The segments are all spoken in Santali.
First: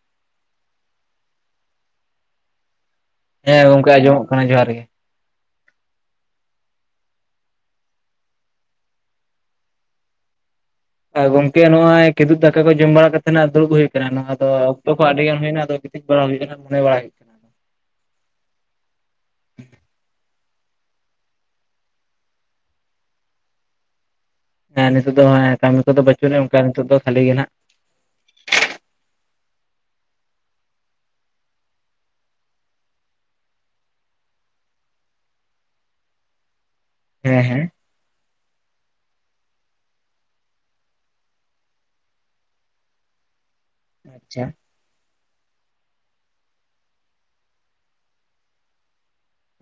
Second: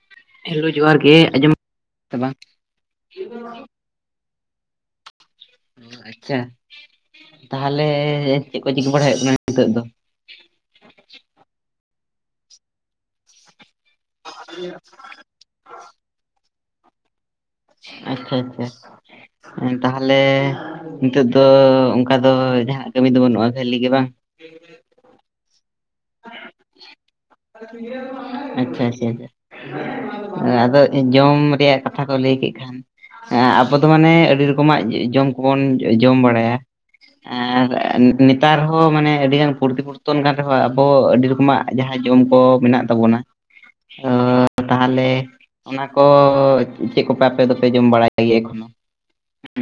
[inaudible] ᱦᱮᱞᱳ ᱡᱚᱸᱦᱟᱨ ᱜᱮ, ᱟᱸᱡᱚᱢ [inaudible] ᱠᱟᱫᱟᱼᱼ ᱮ ᱜᱚᱝᱠᱮ, ᱟᱸᱡᱚᱢᱚᱜ ᱠᱟᱱᱟ, ᱡᱚᱦᱟᱨ ᱜᱮ᱾ ᱚ ᱟᱪᱪᱷᱟ, ᱛᱟᱦᱚᱞᱮᱻ, ᱪᱮᱜ ᱠᱚ ᱪᱤᱠᱟᱹ ᱵᱟᱲᱟᱭ ᱦᱩᱭᱩᱜ ᱠᱟᱱᱟ, ᱦᱤᱸᱛᱚᱜ ᱫᱚ? [inaudible] ᱜᱚᱝᱠᱮ ᱱᱚᱼᱚᱭ ᱠᱤᱫᱩᱵ ᱫᱟᱠᱟ ᱠᱚ, ᱡᱚᱢ ᱵᱟᱲᱟ ᱠᱟᱛᱮ ᱱᱟᱜ, ᱫᱩᱲᱩᱵ ᱦᱩᱭ ᱠᱟᱱᱟ, ᱱᱚᱣᱟ ᱫᱚ, ᱚᱠᱛᱚ ᱠᱚ ᱟᱹᱰᱤ ᱜᱟᱱ ᱦᱩᱭᱱᱟ, ᱟᱫᱚ [unintelligible] ᱵᱟᱲᱟ ᱦᱩᱭ ᱠᱟᱱᱟ, [unintelligible] ᱵᱟᱲᱟ ᱜᱮ ᱟᱪᱪᱷᱟ-ᱟᱪᱪᱷᱟ, ᱛᱟᱦᱞᱮ ᱱᱤᱛᱚᱜ ᱫᱚ, ᱚᱱᱠᱟ ᱫᱚ, ᱡᱟᱦᱱᱟᱜ ᱠᱟᱹᱢᱤ ᱫᱚ ᱵᱟᱹᱱᱩᱜᱼᱟ, ᱠᱷᱟᱹᱞᱤ ᱜᱮ ᱵᱟᱝ? ᱦᱮᱸ, ᱱᱤᱛᱚᱜ ᱫᱚ, ᱦᱮᱸ, ᱠᱟᱹᱢᱤ ᱠᱚᱫᱚ ᱫᱚ ᱵᱟᱹᱪᱩᱜ [unintelligible] ᱱᱤᱛᱚᱜ ᱫᱚ ᱠᱷᱟᱞᱤ ᱜᱮ ᱦᱟᱸᱜ᱾ [inaudible] ᱟᱪᱪᱷᱟ -ᱟᱪᱪᱷᱟ, [inaudible] ᱟᱫᱚ, ᱡᱚᱢ, ᱨᱮᱭᱟᱜ ᱠᱟᱛᱷᱟ ᱠᱚ ᱞᱟᱹᱭ ᱮ, ᱟᱠᱚ ᱫᱚ ᱢᱟᱱᱮ, ᱟᱹᱰᱤ ᱨᱚᱠᱚᱢᱟᱜ ᱡᱚᱢ ᱠᱚᱵᱚᱱ ᱡᱚᱢ ᱵᱟᱲᱟ ᱭᱟ᱾ ᱦᱮᱸ ᱦᱮᱸ ᱮᱸ, ᱮ, ᱱᱮᱛᱟᱨ ᱦᱚᱸ ᱢᱟᱱᱮ, ᱟᱹᱰᱤ ᱜᱟᱱ [unintelligible] [unintelligible] ᱠᱟᱱ ᱨᱮᱦᱚᱸ, ᱟᱵᱚ ᱟᱹᱰᱤ ᱨᱚᱠᱚ ᱢᱟᱜ ᱡᱟᱦᱟᱸ ᱡᱚᱢ ᱠᱚ ᱢᱮᱱᱟᱜ ᱛᱟᱵᱚᱱᱟ᱾ [unintelligible] ᱛᱟᱦᱚᱞᱮ, ᱚᱱᱟ ᱠᱚ, ᱪᱮᱜ ᱠᱚᱯᱮ, ᱟᱯᱮ ᱫᱚᱯᱮ ᱡᱚᱢ ᱵᱟᱲᱟᱭ, ᱜᱮ ᱮᱠᱷᱚᱱᱚ᱾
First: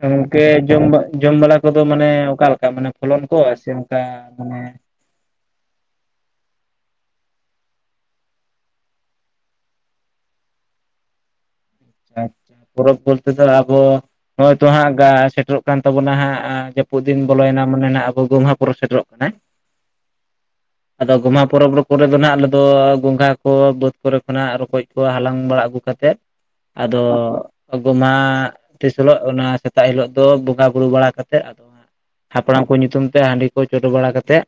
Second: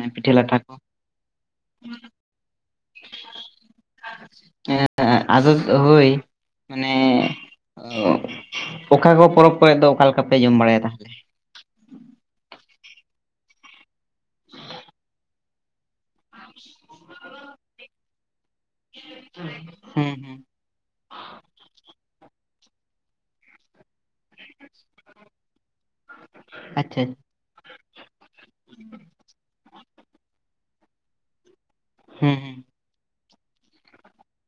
ᱜᱚᱝᱠᱮ, ᱡᱚᱢ, ᱡᱚᱢ ᱵᱟᱞᱟ ᱠᱚᱫᱚ ᱢᱟᱱᱮ ᱚᱠᱟᱞᱮᱠᱟ, ᱢᱟᱱᱮ, ᱯᱷᱚᱞᱚᱱ ᱠᱚ, ᱥᱮ ᱚᱱᱠᱟ, ᱢᱟᱱᱮ ᱟᱹ, ᱟᱹ, ᱟᱫᱚ ᱦᱳᱭ, ᱢᱟᱱᱮᱼᱼ [inaudible] ᱚᱠᱟ ᱠᱚ ᱯᱚᱨᱚᱵ ᱠᱚᱨᱮᱜ ᱫᱚ, ᱚᱠᱟ ᱞᱮᱠᱟ ᱯᱮ ᱡᱚᱢ ᱵᱟᱲᱟᱭ ᱫᱟ? [inaudible] ᱯᱚᱨᱚᱵ ᱵᱚᱞᱛᱮ ᱫᱚ ᱟᱵᱚ, ᱱᱚᱜ-ᱚᱭ ᱛᱚ ᱦᱟᱸᱜ, ᱜᱟ, ᱥᱮᱴᱮᱨᱚᱜᱼᱼ ᱠᱟᱱ ᱛᱟᱵᱚᱱᱟ ᱦᱟᱸᱜ, ᱟᱸ, ᱡᱟᱹᱯᱩᱫ ᱫᱤᱱ ᱵᱚᱞᱚᱭᱮᱱᱟ ᱢᱟᱱᱮ ᱱᱟᱜ ᱟᱵᱚ ᱜᱚᱢᱦᱟ ᱯᱚᱨᱚᱵ ᱥᱮᱴᱮᱨᱚᱜ ᱠᱟᱱᱟ ᱦᱮᱸᱼᱼ ᱦᱩᱸ ᱦᱩᱸ [inaudible] ᱟᱫᱚ ᱜᱚᱢᱦᱟ ᱯᱚᱨᱚᱵ ᱯᱚᱨᱮ ᱫᱚ ᱱᱟᱜ ᱟᱞᱮ ᱫᱚ, ᱜᱚᱸᱜᱷᱟ ᱠᱚ, ᱵᱟᱹᱫ ᱠᱚᱨᱮ ᱠᱷᱚᱱᱟᱜ, ᱨᱚᱠᱚᱡ ᱠᱚ ᱦᱟᱞᱟᱝ ᱵᱟᱲᱟ ᱟᱹᱜᱩ ᱠᱟᱛᱮᱜᱼᱼ ᱟᱪᱪᱷᱟ ᱟᱫᱚᱼᱼ ᱜᱚᱢᱦᱟ, ᱛᱤᱥ ᱦᱤᱞᱚᱜ ᱚᱱᱟ, ᱥᱮᱛᱟᱜ ᱦᱤᱞᱳᱜ ᱫᱚ, ᱵᱚᱸᱜᱟ ᱵᱩᱨᱩ ᱵᱟᱲᱟ ᱠᱟᱛᱮᱫ ᱟᱫᱚᱼᱼ ᱦᱩᱸ ᱦᱩᱸ ᱦᱟᱯᱲᱟᱢ ᱠᱚ ᱧᱩᱛᱩᱢ ᱛᱮ ᱦᱟᱺᱰᱤ ᱠᱚ ᱪᱚᱰᱚᱨ ᱵᱟᱲᱟ ᱠᱟᱛᱮᱫ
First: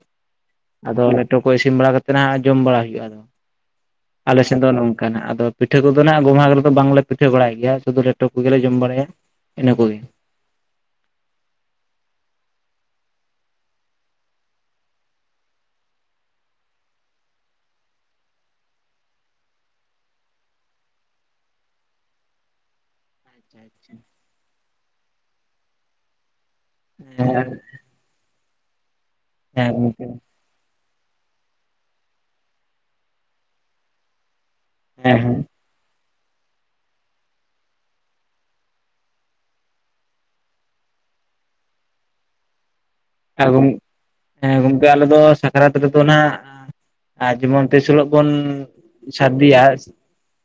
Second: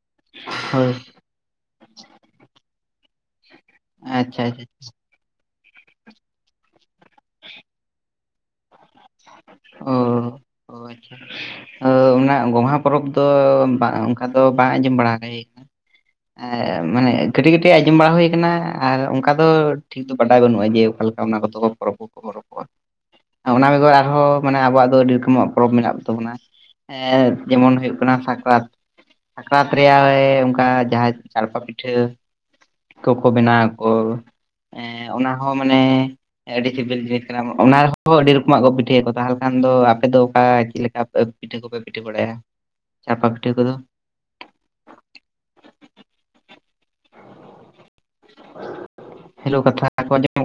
ᱦᱳᱭ ᱟᱫᱚ ᱞᱮ ᱴᱳᱨᱳ ᱠᱚ ᱤᱥᱤᱱ ᱵᱟᱲᱟ ᱠᱟᱛᱮᱫ ᱱᱟᱜ ᱡᱚᱢ ᱵᱟᱲᱟ ᱦᱩᱭᱩᱜ-ᱟ ᱟᱫᱚ ᱟᱞᱮ ᱟᱪᱪᱷᱟ ᱥᱮᱫ ᱟᱪᱪᱷᱟ ᱫᱚ ᱚᱱᱚ ᱱᱚᱝᱠᱟ ᱠᱟᱱᱟ ᱟᱫᱚ ᱯᱤᱴᱷᱟᱹ ᱠᱚᱫᱚ ᱱᱟᱦᱟᱜ ᱜᱚᱢᱦᱟ‌ ᱠᱚᱨᱮ ᱫᱚ ᱵᱟᱝᱞᱮ ᱯᱤᱴᱷᱟᱹ ᱵᱟᱲᱟᱭ ᱜᱮᱭᱟ ᱥᱩᱫᱩ ᱞᱮᱴᱩ ᱠᱚᱜᱮᱞᱮ ᱡᱚᱢ ᱵᱟᱲᱟᱭᱟ᱾ ᱤᱱᱟᱹ ᱚ ᱠᱚᱜᱮ ᱚ ᱟᱪᱪᱷᱟ ᱾ ᱚ ᱚᱱᱟ ᱜᱚᱢᱦᱟ ᱯᱚᱨᱚᱵᱽ ᱫᱚ ᱵᱟ ᱚᱱᱠᱟ ᱫᱚ ᱵᱟᱝ ᱟᱸᱡᱚᱢ ᱵᱟᱲᱟ ᱠᱟᱹᱟᱧ ᱾ [inaudible] ᱦᱮᱸ ᱢᱟᱱᱮ ᱠᱟᱹᱴᱤᱡ ᱠᱟᱹᱴᱤᱡ ᱟᱸᱡᱚᱢ ᱵᱟᱲᱟ ᱦᱩᱭ ᱠᱟᱱᱟ ᱟᱨ ᱚᱱᱠᱟ ᱫᱚ ᱴᱷᱤᱠ ᱫᱚ ᱵᱟᱰᱟᱭ ᱵᱟᱹᱱᱩᱜᱟ ᱡᱮ ᱚᱠᱟ ᱞᱮᱠᱟ ᱚᱱᱟ ᱠᱚᱫᱚ ᱯᱚᱨᱚᱵ ᱦᱚᱸ ᱠᱚ ᱯᱚᱨᱚᱵᱚᱜ-ᱟ ᱚᱱᱟ ᱠᱚ ᱢᱟᱱᱮ ᱟᱵᱚᱣᱟᱜ ᱫᱚ ᱟᱹᱰᱤ ᱨᱚᱠᱚᱢ ᱯᱚᱨᱚᱵᱽ ᱢᱮᱱᱟᱜ ᱛᱟᱵᱚᱱᱟ ᱮᱸ ᱦᱮᱸ ᱡᱮᱢᱚᱱ ᱦᱩᱭᱩᱜ ᱦᱩᱭᱩᱜ ᱠᱟᱱᱟ ᱥᱟᱠᱨᱟᱛ, ᱦᱮᱸ ᱥᱟᱠᱨᱟᱛ ᱨᱮᱭᱟᱜ ᱜᱚᱝᱠᱮ ᱦᱮᱸ ᱮ ᱚᱱᱠᱟ ᱡᱟᱦᱟᱸᱭ ᱪᱟᱨᱯᱟ ᱯᱤᱴᱷᱟᱹ ᱠᱚᱠᱚ ᱵᱮᱱᱟᱣ ᱟᱠᱚ ᱮᱸ ᱚᱱᱟ ᱦᱮᱸ ᱦᱚᱸ ᱢᱟᱱᱮ ᱟᱹᱰᱤ ᱥᱤᱵᱤᱞ ᱡᱤᱱᱤᱥ ᱠᱟᱱᱟ ᱚᱱᱟ ᱨᱮᱦᱚᱸ ᱟᱹᱰᱤ ᱨᱮ ᱨᱮᱠᱚᱢᱟᱜ ᱠᱚ ᱯᱤᱴᱷᱟᱹᱭᱟᱠᱚ, ᱛᱟᱦᱚᱞᱮ ᱠᱷᱟᱱ ᱫᱚ ᱟᱯᱮ ᱫᱚ ᱚᱠᱟ ᱪᱮᱫ ᱞᱮᱠᱟ ᱯᱤᱴᱷᱟᱹ ᱠᱚᱯᱮ ᱯᱤᱴᱷᱟᱹ ᱵᱟᱲᱟᱭᱟ? ᱪᱟᱲᱯᱟ ᱦᱮᱸ ᱯᱤᱴᱷᱟᱹ ᱜᱚᱫ ᱠᱚᱫᱚ ᱦᱮᱸ ᱜᱚᱝᱠᱮ ᱟᱞᱮ ᱫᱚ ᱥᱟᱠᱨᱟᱛ ᱨᱮᱫᱚ ᱱᱟᱦᱟᱜ ᱡᱮᱢᱚᱱ ᱛᱤᱥ ᱦᱤᱞᱚᱜ ᱵᱚᱱ ᱦᱮᱞᱳ ᱥᱟᱹᱨᱫᱤᱭᱟ ᱠᱟᱛᱷᱟ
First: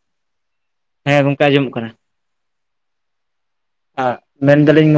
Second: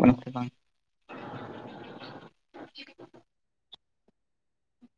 [unintelligible] ᱦᱮᱸ ᱜᱚᱝᱠᱮ ᱟᱸᱡᱚᱢᱚᱜ ᱠᱟᱱᱟ ᱾ ᱦ ᱢᱮᱱ ᱫᱟᱞᱤᱧ